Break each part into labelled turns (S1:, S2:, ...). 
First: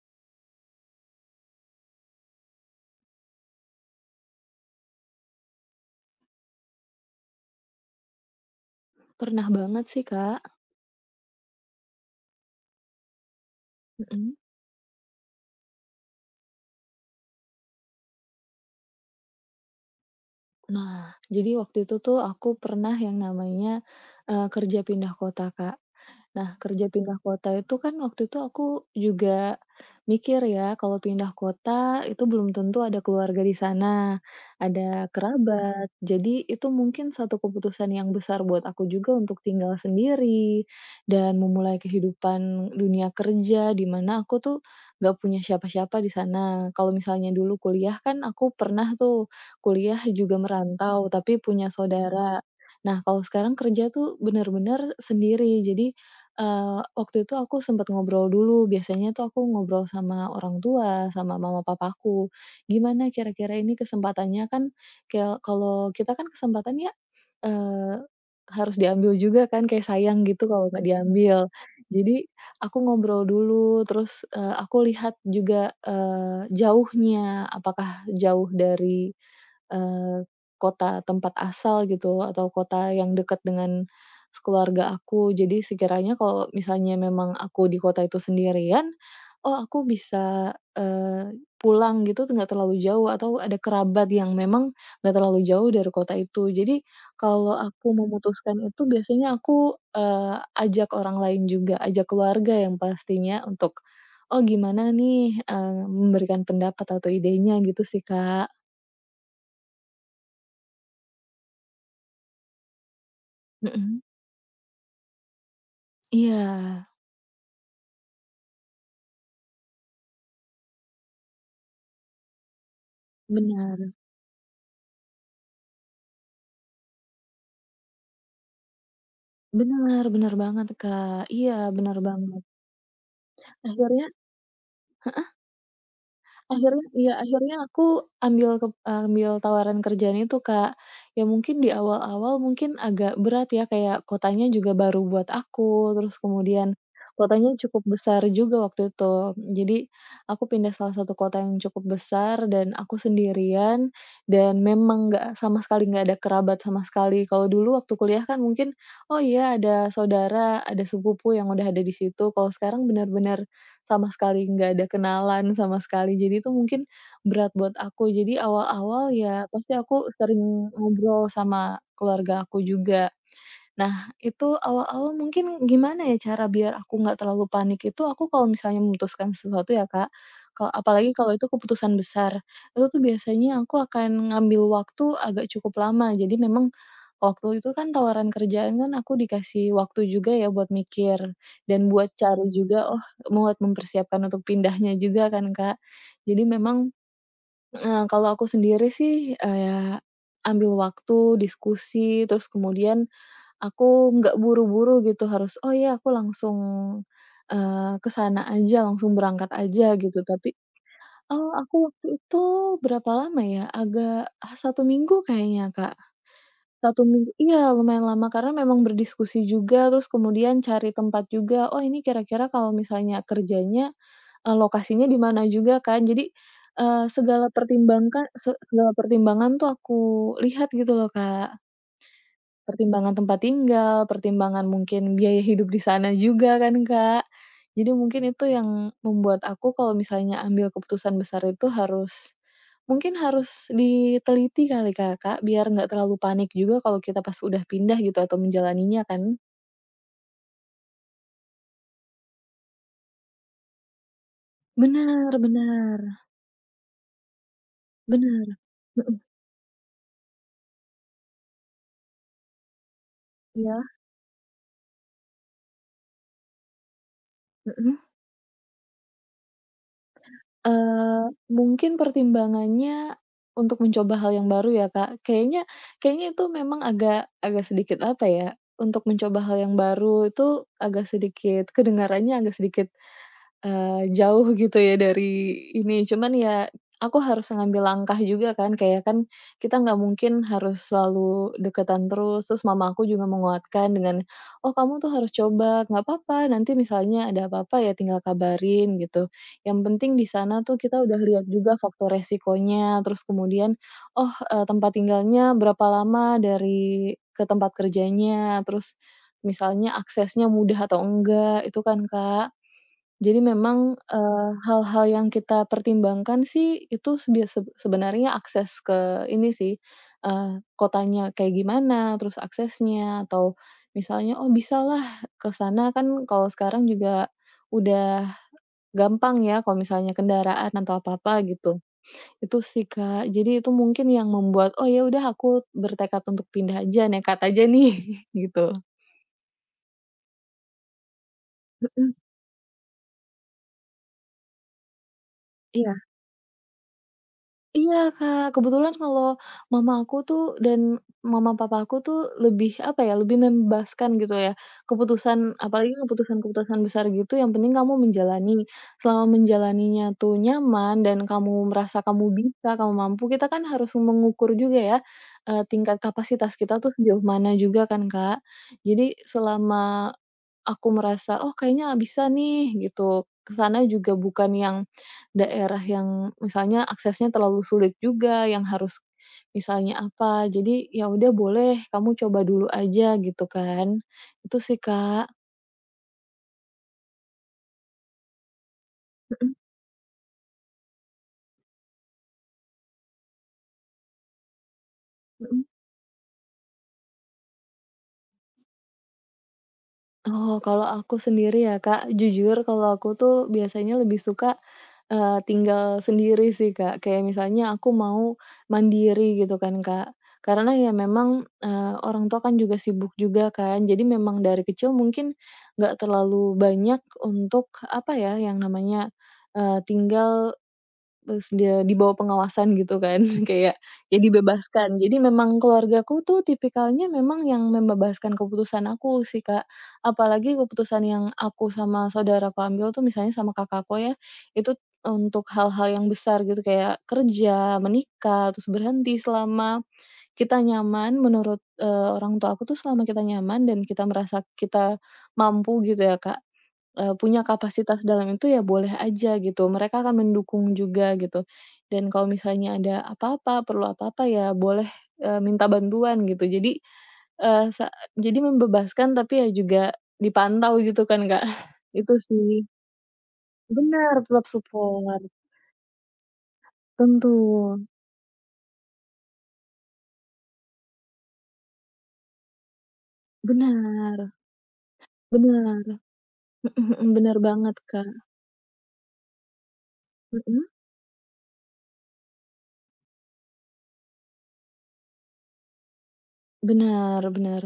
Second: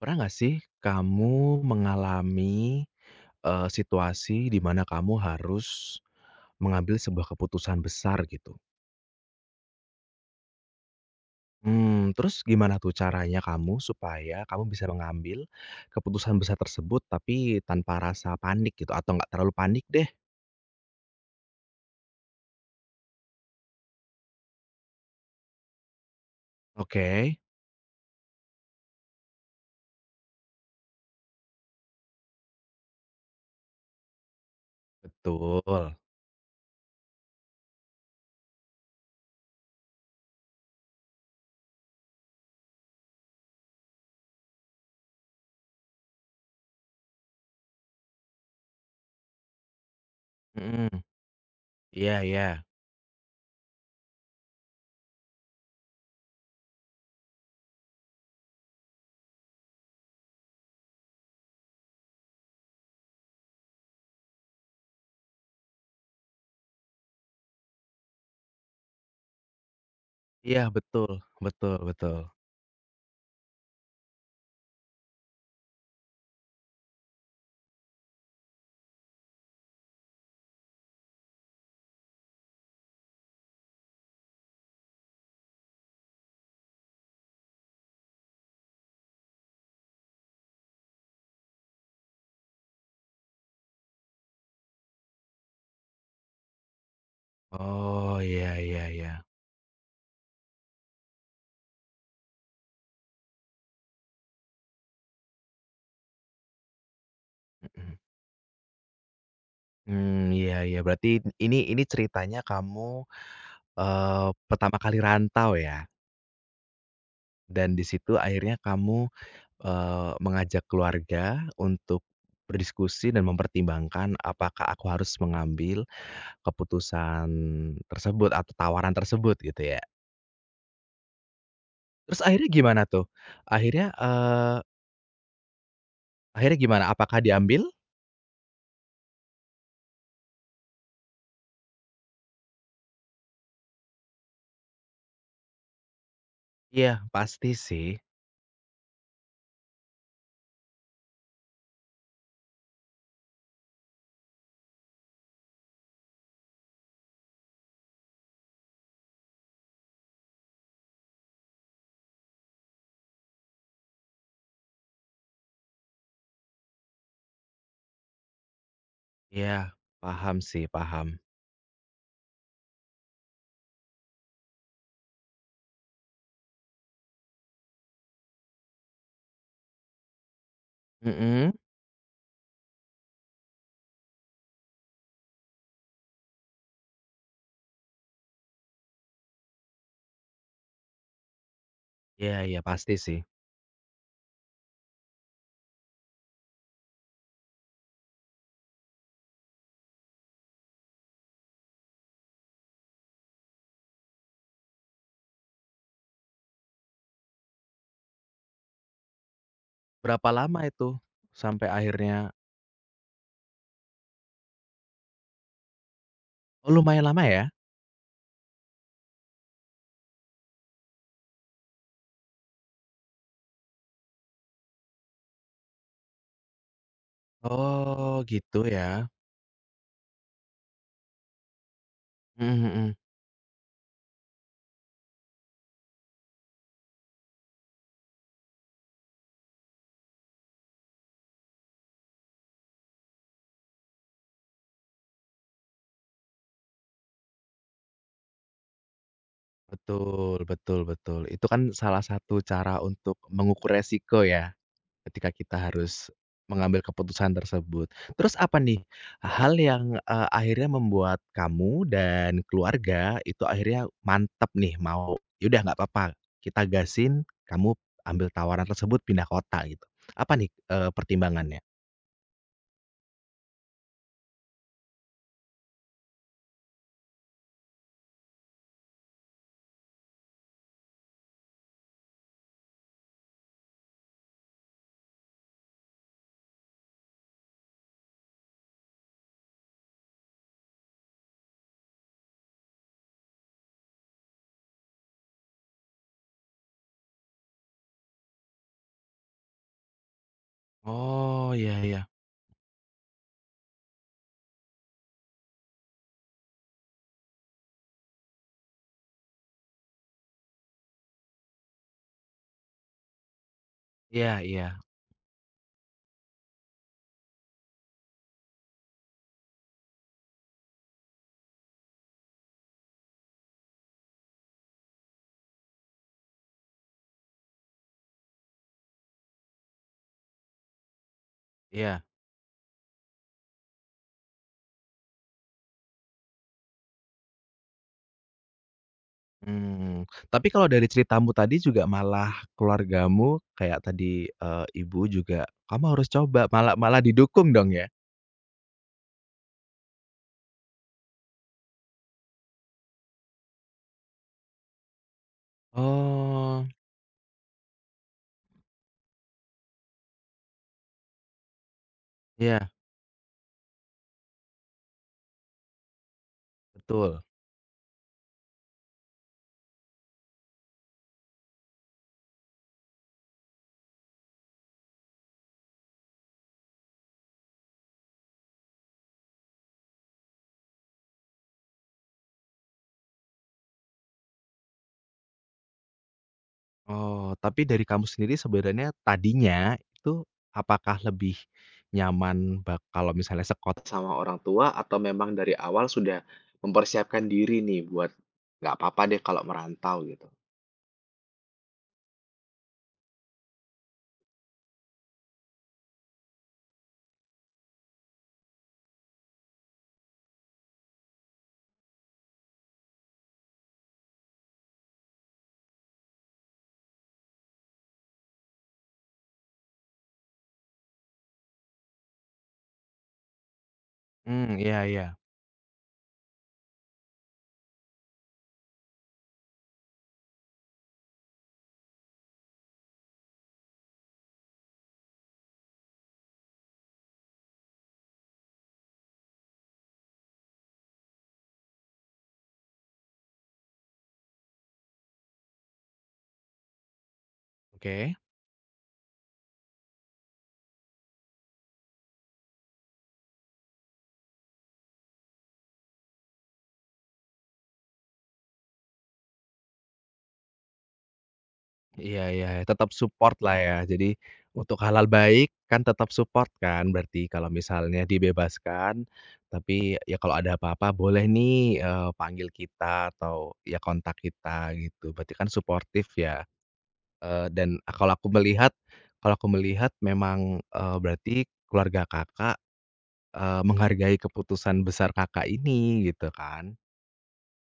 S1: Pernah nggak sih kamu mengalami, situasi di mana kamu harus mengambil sebuah keputusan besar gitu?
S2: Pernah banget sih, Kak.
S1: Terus gimana tuh caranya kamu
S2: Mhm.
S1: supaya kamu bisa mengambil keputusan besar tersebut tapi tanpa rasa panik gitu atau nggak terlalu panik deh?
S2: Nah, jadi waktu itu tuh aku pernah yang namanya, kerja pindah kota, Kak. Nah, kerja pindah
S1: Oke,
S2: kota itu kan waktu itu aku juga mikir ya, kalau pindah kota itu belum tentu ada keluarga di sana, ada kerabat.
S1: betul,
S2: Jadi itu mungkin satu keputusan yang besar buat aku juga untuk tinggal sendiri dan memulai kehidupan dunia kerja, di mana aku tuh gak punya siapa-siapa di sana. Kalau misalnya dulu kuliah kan aku pernah tuh kuliah juga
S1: mhm,
S2: merantau, tapi punya
S1: iya
S2: saudara.
S1: iya,
S2: Nah, kalau sekarang kerja tuh bener-bener sendiri. Jadi, waktu itu aku sempet ngobrol dulu, biasanya tuh aku ngobrol sama orang tua, sama mama papaku, "Gimana kira-kira ini kesempatannya?" Kan keo kalau kita kan kesempatan ya, eee, harus diambil juga kan, kayak sayang gitu
S1: iya
S2: kalau nggak
S1: betul,
S2: diambil.
S1: betul betul.
S2: Jadi, aku ngobrol dulu, terus, aku lihat juga, jauhnya, apakah jauh dari eee, kota tempat asal gitu atau kota yang dekat dengan keluarga aku. Jadi sekiranya kalau misalnya memang aku di kota itu sendirian, oh aku bisa, pulang gitu nggak terlalu jauh atau ada kerabat yang memang nggak terlalu jauh dari kota itu. Jadi kalau aku
S1: Oh, iya
S2: memutuskan itu
S1: iya iya,
S2: biasanya aku, ajak orang lain juga, ajak keluarga yang pastinya untuk, "Oh gimana nih?" Memberikan pendapat atau idenya gitu
S1: mhm,
S2: sih, Kak.
S1: mmm, iya iya berarti ini ceritanya kamu
S2: Mhm.
S1: Pertama kali rantau ya,
S2: Iya,
S1: dan di situ akhirnya kamu, mengajak keluarga untuk berdiskusi dan
S2: benar.
S1: mempertimbangkan apakah aku harus mengambil keputusan tersebut atau tawaran tersebut gitu ya.
S2: Benar benar banget, Kak. Iya, benar
S1: Terus
S2: banget.
S1: akhirnya gimana tuh? Akhirnya,
S2: Akhirnya
S1: eee, Akhirnya gimana?
S2: Akhirnya iya,
S1: Apakah
S2: akhirnya
S1: diambil?
S2: aku ambil tawaran kerjaan itu, Kak. Ya mungkin di awal-awal mungkin agak berat ya, kayak kotanya juga baru buat aku, terus kemudian
S1: Iya pasti
S2: kotanya cukup
S1: sih.
S2: besar juga waktu itu. Jadi aku pindah salah satu kota yang cukup besar dan aku sendirian, dan memang nggak sama sekali nggak ada kerabat sama sekali. Kalau dulu waktu kuliah kan mungkin, oh iya ada saudara, ada sepupu yang udah ada di situ, kalau sekarang benar-benar sama sekali nggak ada kenalan sama sekali. Jadi itu mungkin berat buat aku. Jadi awal-awal ya
S1: Iya,
S2: pasti aku
S1: paham sih,
S2: sering
S1: paham.
S2: ngobrol sama keluarga aku juga. Nah, itu awal-awal mungkin gimana ya cara biar aku nggak terlalu panik itu, aku kalau misalnya memutuskan sesuatu ya, Kak, apalagi kalau itu
S1: Mhm,
S2: keputusan besar, itu tuh biasanya aku akan ngambil waktu agak cukup lama. Jadi memang waktu itu kan tawaran kerjaan kan aku dikasih waktu juga ya buat mikir dan buat
S1: iya
S2: cari
S1: iya
S2: juga,
S1: pasti
S2: oh
S1: sih.
S2: buat mempersiapkan untuk pindahnya juga kan, Kak. Jadi memang, kalau aku sendiri sih, ya ambil waktu, diskusi, terus kemudian aku nggak buru-buru gitu harus, "Oh ya aku langsung, ke sana aja, langsung berangkat aja," gitu.
S1: Berapa
S2: Tapi
S1: lama itu
S2: oh
S1: sampai
S2: aku waktu
S1: akhirnya
S2: itu berapa lama ya, agak ah, 1 minggu kayaknya, Kak.
S1: oh
S2: 1
S1: lumayan lama
S2: minggu
S1: ya?
S2: iya lumayan lama karena memang berdiskusi juga, terus kemudian cari tempat juga, "Oh ini kira-kira kalau misalnya kerjanya, lokasinya di mana juga kan." Jadi, segala
S1: Oh
S2: pertimbangkan se
S1: gitu ya.
S2: segala pertimbangan tuh aku lihat gitu loh, Kak.
S1: Mhm mhm.
S2: Pertimbangan tempat tinggal, pertimbangan mungkin biaya hidup di sana juga kan, Kak. Jadi mungkin itu yang membuat aku kalau misalnya ambil keputusan besar itu harus mungkin harus diteliti kali Kak, biar nggak terlalu panik juga kalau kita pas udah pindah gitu atau menjalaninya kan.
S1: Betul betul betul. Itu kan salah satu cara untuk mengukur resiko ya, ketika
S2: Benar,
S1: kita
S2: benar,
S1: harus mengambil keputusan tersebut. Terus
S2: benar.
S1: apa nih,
S2: Mhm,
S1: hal yang, akhirnya membuat kamu dan keluarga itu
S2: iya,
S1: akhirnya mantap nih mau, "Ya udah nggak apa-apa, kita gasin, kamu
S2: mhm.
S1: ambil tawaran tersebut pindah kota," gitu. Apa nih, pertimbangannya?
S2: Mungkin pertimbangannya untuk mencoba hal yang baru ya, Kak. Kayaknya kayaknya itu memang agak agak sedikit apa ya, untuk mencoba hal yang baru itu agak sedikit kedengarannya agak sedikit jauh gitu ya dari ini, cuman ya aku harus ngambil langkah juga kan, kayak kan kita nggak mungkin harus selalu deketan terus, terus mama aku juga menguatkan dengan, "Oh kamu tuh harus coba, nggak apa-apa, nanti misalnya ada apa-apa ya tinggal kabarin," gitu. Yang penting di sana tuh kita udah lihat
S1: Oh,
S2: juga
S1: iya iya.
S2: faktor resikonya, terus kemudian, oh, tempat tinggalnya berapa lama dari ke tempat kerjanya, terus misalnya aksesnya mudah atau enggak, itu kan, Kak. Jadi memang,
S1: Iya iya.
S2: hal-hal yang kita pertimbangkan sih itu sebia seb sebenarnya akses ke ini sih, kotanya kayak gimana, terus aksesnya atau misalnya, oh bisalah ke sana kan kalau sekarang juga udah gampang ya kalau misalnya kendaraan atau apa-apa gitu.
S1: Iya.
S2: Itu sih, Kak. Jadi itu mungkin yang membuat, "Oh ya udah aku bertekad untuk pindah aja, nekat aja nih." Gitu.
S1: Hmm, tapi kalau dari ceritamu tadi juga
S2: Mhm,
S1: malah keluargamu kayak tadi, ibu juga, "Kamu
S2: iya.
S1: harus coba," malah malah didukung dong ya?
S2: Iya, Kak, kebetulan kalau mama aku tuh dan mama papa aku tuh lebih, apa ya, lebih membebaskan gitu ya, keputusan apalagi
S1: Oh,
S2: keputusan-keputusan besar gitu yang penting kamu menjalani. Selama menjalaninya tuh nyaman dan kamu merasa kamu bisa,
S1: iya,
S2: kamu mampu, kita kan harus mengukur juga ya, tingkat kapasitas kita tuh
S1: betul.
S2: sejauh mana juga kan, Kak. Jadi selama aku merasa, "Oh kayaknya bisa nih," gitu. Ke sana juga bukan yang daerah yang misalnya aksesnya terlalu sulit juga, yang harus misalnya apa. Jadi, "Ya udah boleh, kamu coba dulu aja," gitu kan. Itu sih, Kak.
S1: Oh, tapi dari kamu sendiri sebenarnya
S2: Mhm
S1: tadinya itu apakah lebih nyaman bak kalau misalnya sekot sama orang tua atau memang dari
S2: mhm.
S1: awal sudah mempersiapkan diri nih buat, "Nggak apa-apa deh kalau merantau," gitu?
S2: Oh, kalau aku sendiri ya, Kak, jujur kalau aku tuh biasanya lebih suka, tinggal sendiri sih, Kak. Kayak misalnya aku mau mandiri gitu kan, Kak. Karena ya memang, orang tua kan juga sibuk juga kan, jadi memang dari kecil mungkin nggak terlalu banyak untuk, apa ya, yang namanya, tinggal terus dia di bawah pengawasan gitu kan kayak ya
S1: Hmm, iya
S2: dibebaskan.
S1: iya,
S2: Jadi memang keluargaku tuh tipikalnya memang yang membebaskan keputusan aku sih, Kak. Apalagi keputusan yang aku sama saudaraku ambil tuh misalnya sama kakakku ya, itu untuk hal-hal yang besar gitu kayak kerja, menikah, terus berhenti selama kita nyaman menurut, orang tua aku tuh selama kita nyaman dan kita merasa kita mampu gitu ya, Kak. Punya kapasitas
S1: oke.
S2: dalam itu ya boleh aja gitu, mereka akan mendukung juga gitu. Dan kalau misalnya ada apa-apa, perlu apa-apa ya boleh, minta bantuan gitu. Jadi, eee, sa jadi membebaskan tapi ya juga dipantau gitu kan, Kak. Itu
S1: Iya iya,
S2: sih.
S1: tetap support-lah ya. Jadi
S2: Benar, tetap
S1: untuk halal
S2: support.
S1: baik kan tetap support kan berarti
S2: Tentu.
S1: kalau misalnya dibebaskan, tapi ya kalau ada apa-apa boleh nih, panggil kita atau ya kontak
S2: Benar
S1: kita gitu, berarti kan
S2: benar.
S1: suportif ya.
S2: Mhm mhm, benar banget,
S1: Dan
S2: Kak.
S1: kalau aku melihat memang,
S2: Mhm?
S1: berarti keluarga Kakak, menghargai keputusan besar Kakak ini gitu kan?
S2: Benar benar.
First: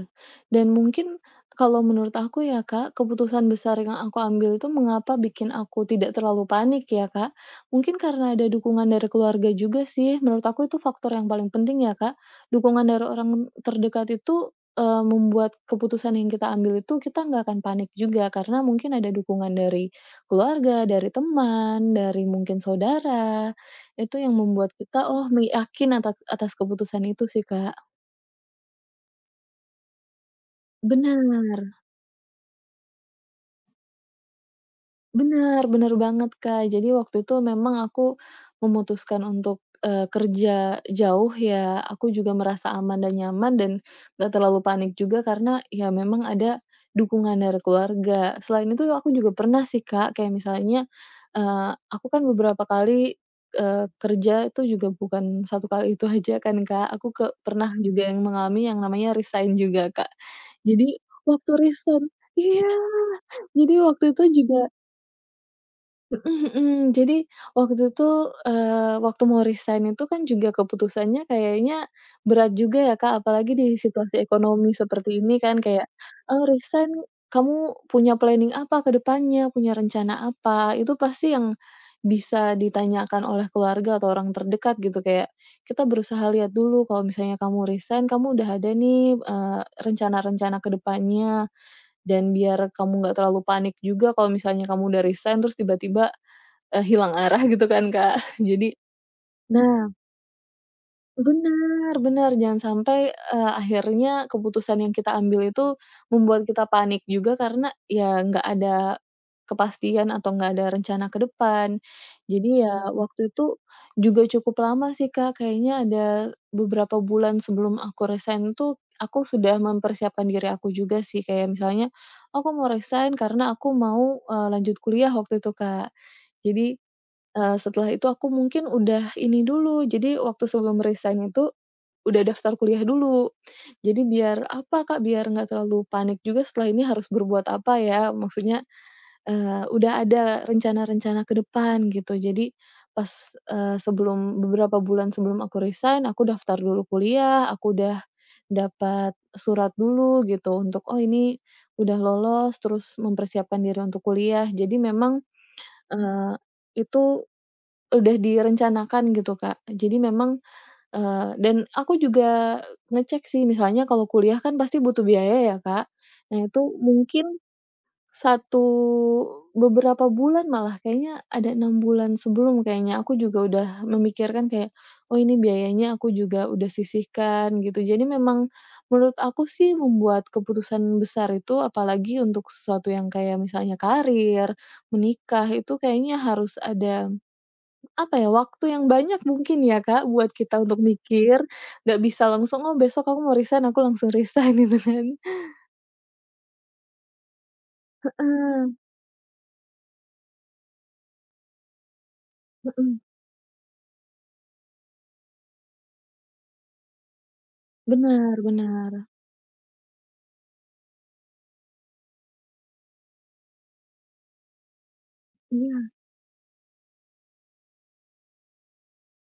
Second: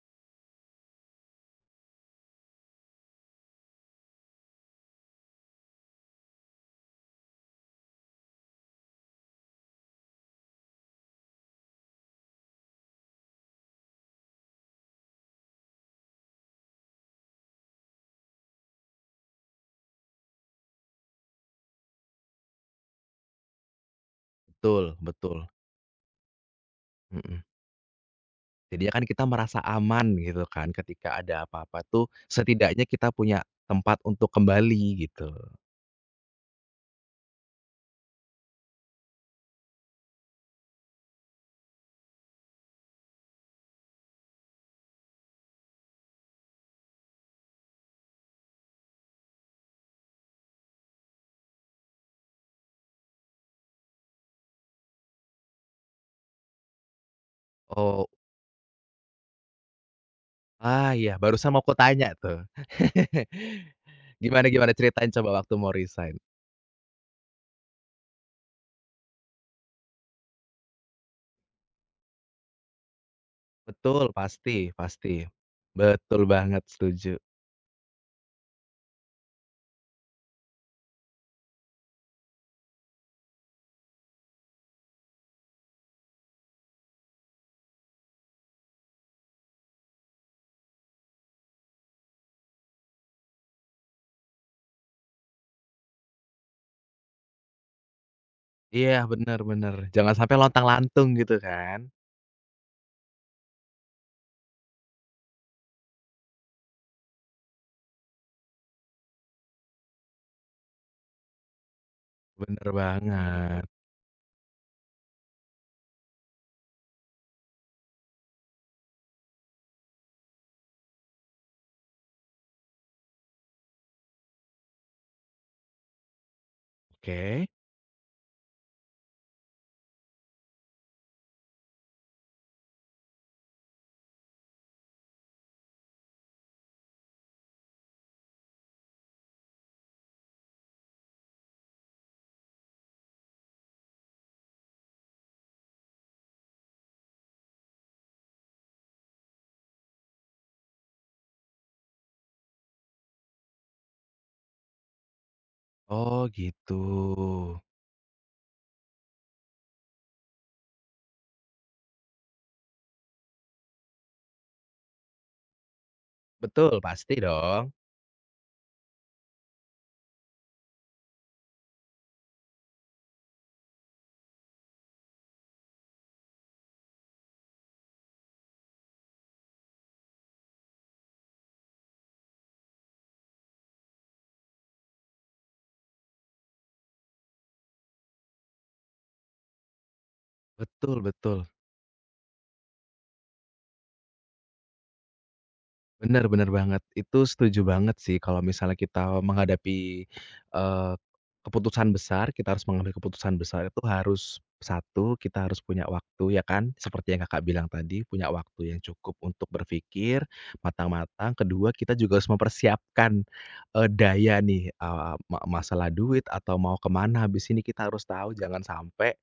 S2: Dan mungkin kalau menurut aku ya, Kak, keputusan besar yang aku ambil itu mengapa bikin aku tidak terlalu panik ya, Kak. Mungkin karena ada dukungan dari keluarga juga sih, menurut aku itu faktor yang paling penting ya, Kak. Dukungan dari orang terdekat itu, membuat keputusan yang kita ambil itu kita nggak akan panik juga, karena mungkin ada dukungan dari keluarga, dari teman, dari mungkin saudara, itu yang membuat
S1: Betul
S2: kita, oh,
S1: betul,
S2: yakin atas atas keputusan itu
S1: mhm.
S2: sih, Kak.
S1: Jadinya kan kita merasa aman gitu kan ketika ada
S2: Benar.
S1: apa-apa tuh setidaknya kita punya tempat untuk kembali gitu.
S2: Bener bener banget, Kak. Jadi waktu itu memang aku memutuskan untuk, kerja jauh ya, aku juga merasa aman dan nyaman dan nggak terlalu panik juga karena ya memang ada dukungan dari keluarga. Selain itu aku juga pernah sih, Kak, kayak misalnya, aku kan beberapa kali, kerja itu juga bukan 1 kali itu aja kan, Kak. Aku pernah
S1: Oh,
S2: juga yang mengalami yang namanya resign juga, Kak.
S1: ah,
S2: Jadi
S1: iya
S2: waktu
S1: barusan mau
S2: resign
S1: kutanya tuh.
S2: iya, jadi waktu itu
S1: Gimana
S2: juga
S1: gimana ceritain coba waktu mau resign?
S2: mhm, jadi waktu itu, waktu mau resign itu kan juga keputusannya kayaknya berat juga ya, Kak, apalagi di
S1: Betul,
S2: situasi
S1: pasti
S2: ekonomi seperti
S1: pasti.
S2: ini kan kayak,
S1: Betul banget,
S2: resign
S1: setuju.
S2: kamu punya planning apa ke depannya, punya rencana apa, itu pasti yang bisa ditanyakan oleh keluarga atau orang terdekat gitu, kayak kita berusaha lihat dulu kalau misalnya kamu resign, kamu udah ada nih, rencana-rencana ke depannya dan biar kamu nggak terlalu panik juga kalau misalnya kamu udah resign terus tiba-tiba hilang arah gitu kan, Kak. Jadi
S1: Iya, bener bener,
S2: nah,
S1: jangan sampai lontang-lantung gitu kan.
S2: bener bener, jangan sampai, akhirnya keputusan yang kita ambil itu membuat kita panik juga karena ya nggak ada kepastian atau nggak ada rencana ke depan. Jadi
S1: Bener
S2: ya waktu itu
S1: banget,
S2: juga cukup lama sih, Kak, kayaknya ada beberapa bulan sebelum aku resign tuh aku sudah mempersiapkan diri aku juga sih, kayak misalnya aku mau resign karena aku mau, lanjut kuliah waktu itu, Kak. Jadi
S1: oke.
S2: Setelah itu aku mungkin udah ini dulu, jadi waktu sebelum resign itu udah daftar kuliah dulu. Jadi biar apa, Kak, biar nggak terlalu panik juga setelah ini harus berbuat apa ya, maksudnya, udah ada rencana-rencana ke depan gitu. Jadi pas, sebelum beberapa bulan sebelum aku resign, aku daftar dulu kuliah, aku udah dapat surat dulu gitu untuk, "Oh, ini udah lolos," terus mempersiapkan diri untuk kuliah. Jadi memang,
S1: Oh
S2: eee,
S1: gitu.
S2: itu udah direncanakan gitu, Kak. Jadi memang, dan aku juga ngecek sih misalnya kalau kuliah kan pasti butuh biaya ya, Kak. Nah itu
S1: Betul, pasti
S2: mungkin
S1: dong.
S2: satu beberapa bulan malah kayaknya ada 6 bulan sebelum kayaknya aku juga udah memikirkan kayak, "Oh ini biayanya aku juga udah sisihkan," gitu. Jadi memang menurut aku sih membuat keputusan besar itu apalagi untuk sesuatu yang kayak misalnya karir, menikah, itu kayaknya harus ada apa ya, waktu yang banyak mungkin ya, Kak, buat kita untuk
S1: Betul
S2: mikir,
S1: betul.
S2: nggak bisa langsung, "Oh, besok aku mau resign," aku langsung resign gitu kan.
S1: Benar-benar banget, itu setuju banget sih kalau
S2: Heeh,
S1: misalnya kita menghadapi, eee, keputusan besar, kita harus mengambil
S2: mhm,
S1: keputusan besar itu harus, satu kita harus punya waktu ya kan, seperti yang Kakak bilang tadi, punya
S2: bener
S1: waktu yang
S2: bener.
S1: cukup untuk berpikir matang-matang, kedua kita juga harus mempersiapkan, daya nih, eee, ma masalah
S2: Iya.
S1: duit atau mau ke mana habis ini kita harus tahu jangan sampai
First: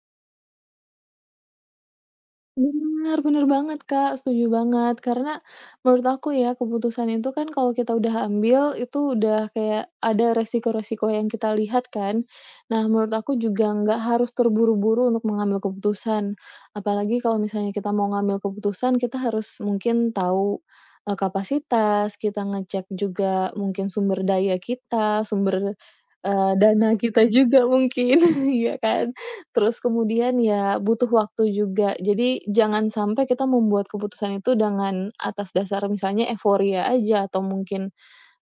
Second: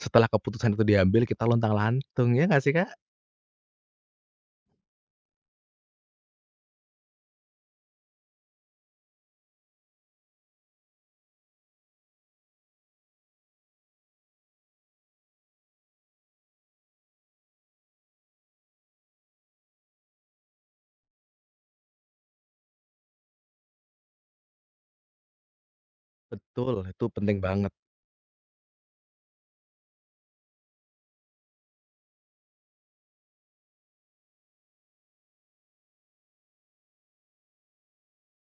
S1: setelah keputusan itu diambil kita lontang-lantung, ya nggak sih, Kak?
S2: Bener bener banget, Kak, setuju banget. Karena menurut aku ya, keputusan itu kan kalau kita udah ambil, itu udah kayak ada resiko-resiko yang kita lihat kan. Nah, menurut aku juga nggak harus terburu-buru untuk mengambil keputusan. Apalagi kalau misalnya kita mau ngambil keputusan, kita harus mungkin tahu, kapasitas, kita ngecek juga mungkin sumber daya kita, sumber,
S1: Betul,
S2: dana
S1: itu
S2: kita
S1: penting
S2: juga
S1: banget,
S2: mungkin, iya kan? Terus kemudian ya butuh waktu juga. Jadi jangan sampai kita membuat keputusan itu dengan atas dasar misalnya euforia aja atau mungkin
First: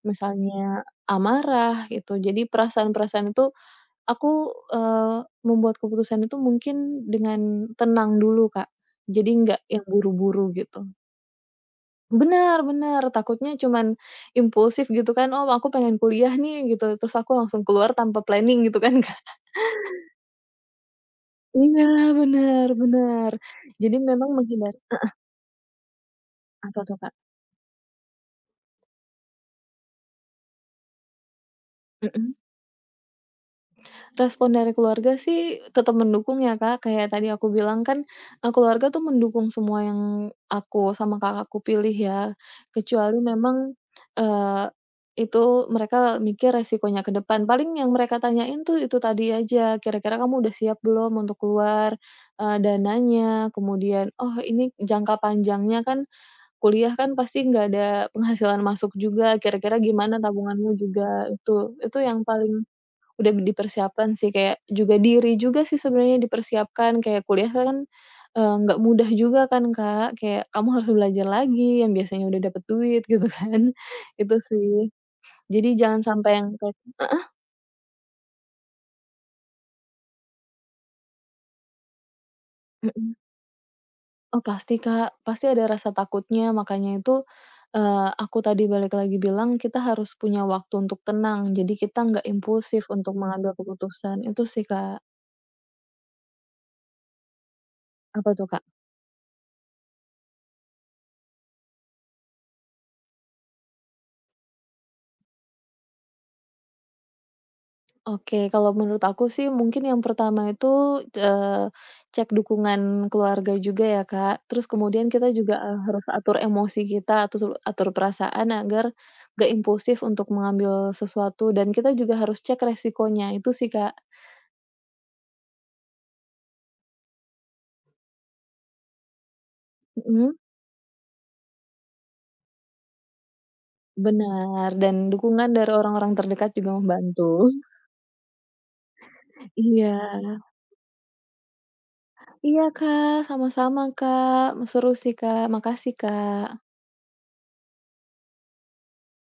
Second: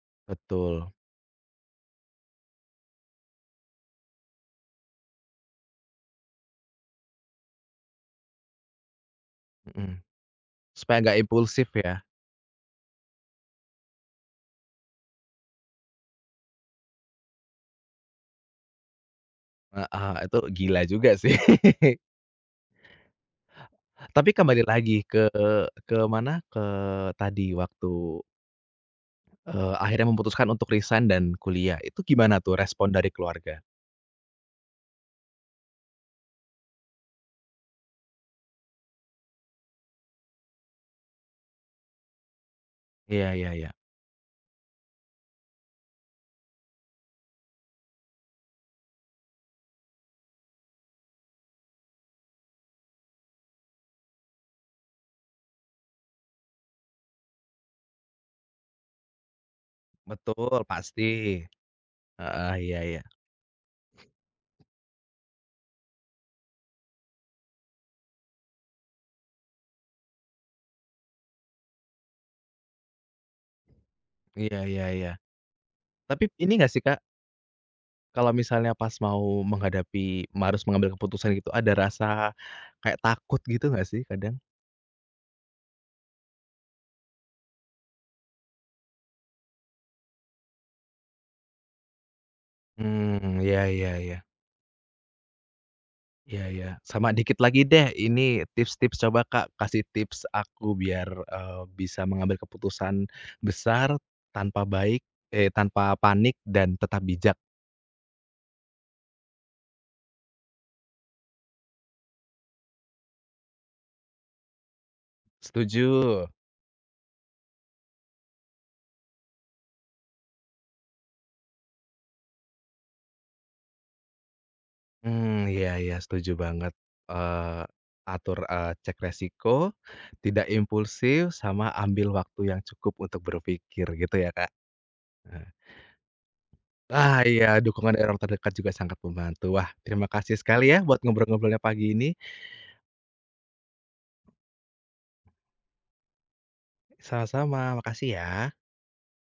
S2: misalnya
S1: betul,
S2: amarah gitu. Jadi perasaan-perasaan itu aku, membuat keputusan itu mungkin dengan tenang dulu, Kak. Jadi nggak yang
S1: mhm.
S2: buru-buru gitu.
S1: Supaya nggak impulsif ya?
S2: Benar-benar takutnya cuman impulsif gitu kan, "Oh, aku pengen kuliah nih," gitu, terus aku langsung keluar tanpa planning gitu kan, Kak.
S1: Heeh, itu gila juga sih.
S2: Iya, bener bener. Jadi
S1: Tapi
S2: memang
S1: kembali
S2: menghindari
S1: lagi ke mana, ke
S2: apa tuh, Kak?
S1: tadi waktu, akhirnya memutuskan untuk resign dan kuliah, itu
S2: Mhm.
S1: gimana tuh respon dari keluarga?
S2: Respon dari keluarga sih tetap mendukung ya, Kak. Kayak tadi aku bilang kan, keluarga tuh mendukung semua yang aku sama kakakku pilih ya, kecuali
S1: Iya iya iya.
S2: memang, eee, itu mereka mikir resikonya ke depan. Paling yang mereka tanyain tuh itu tadi aja, "Kira-kira kamu udah siap belum untuk keluar?" Dananya, kemudian, "Oh, ini jangka panjangnya kan kuliah kan pasti nggak ada penghasilan masuk juga, kira-kira gimana
S1: Betul,
S2: tabunganmu
S1: pasti.
S2: juga, itu yang paling
S1: Heeh, iya iya.
S2: udah dipersiapkan sih, kayak juga diri juga sih sebenarnya dipersiapkan, kayak kuliah kan, nggak mudah juga kan, Kak, kayak kamu harus belajar lagi yang biasanya udah dapet duit gitu kan," itu
S1: Iya iya
S2: sih.
S1: iya.
S2: Jadi jangan
S1: Tapi
S2: sampai yang
S1: ini nggak
S2: kayak
S1: sih, Kak,
S2: heeh,
S1: kalau misalnya pas mau menghadapi harus mengambil keputusan gitu, ada rasa kayak
S2: mhm.
S1: takut gitu nggak sih kadang?
S2: Oh, pasti Kak, pasti ada rasa takutnya makanya itu, aku tadi balik lagi bilang kita harus punya waktu untuk tenang, jadi kita nggak impulsif untuk
S1: Hmm,
S2: mengambil
S1: iya iya
S2: keputusan,
S1: iya.
S2: itu sih Kak.
S1: Iya iya, sama dikit lagi deh
S2: Apa
S1: ini
S2: tuh, Kak?
S1: tips-tips coba Kak, kasih tips aku biar, bisa mengambil keputusan besar tanpa tanpa panik dan tetap bijak.
S2: Oke, kalau menurut aku sih mungkin yang pertama itu, cek dukungan keluarga juga ya Kak, terus kemudian kita juga, harus
S1: Setuju.
S2: atur emosi kita, atur perasaan agar nggak impulsif untuk mengambil sesuatu dan kita juga harus cek resikonya, itu sih Kak.
S1: Hmm, iya iya setuju banget, eee, atur, cek resiko,
S2: Mhm.
S1: tidak impulsif, sama ambil waktu yang cukup untuk berpikir gitu ya Kak?
S2: Benar, dan
S1: Heeh.
S2: dukungan dari orang-orang terdekat juga
S1: Wah
S2: membantu.
S1: iya dukungan dari orang terdekat juga sangat membantu. Wah terima kasih
S2: Iya.
S1: sekali ya buat ngobrol-ngobrolnya pagi ini.
S2: Iya, Kak, sama-sama, Kak. Seru sih, Kak. Makasih, Kak.
S1: Sama-sama, makasih ya.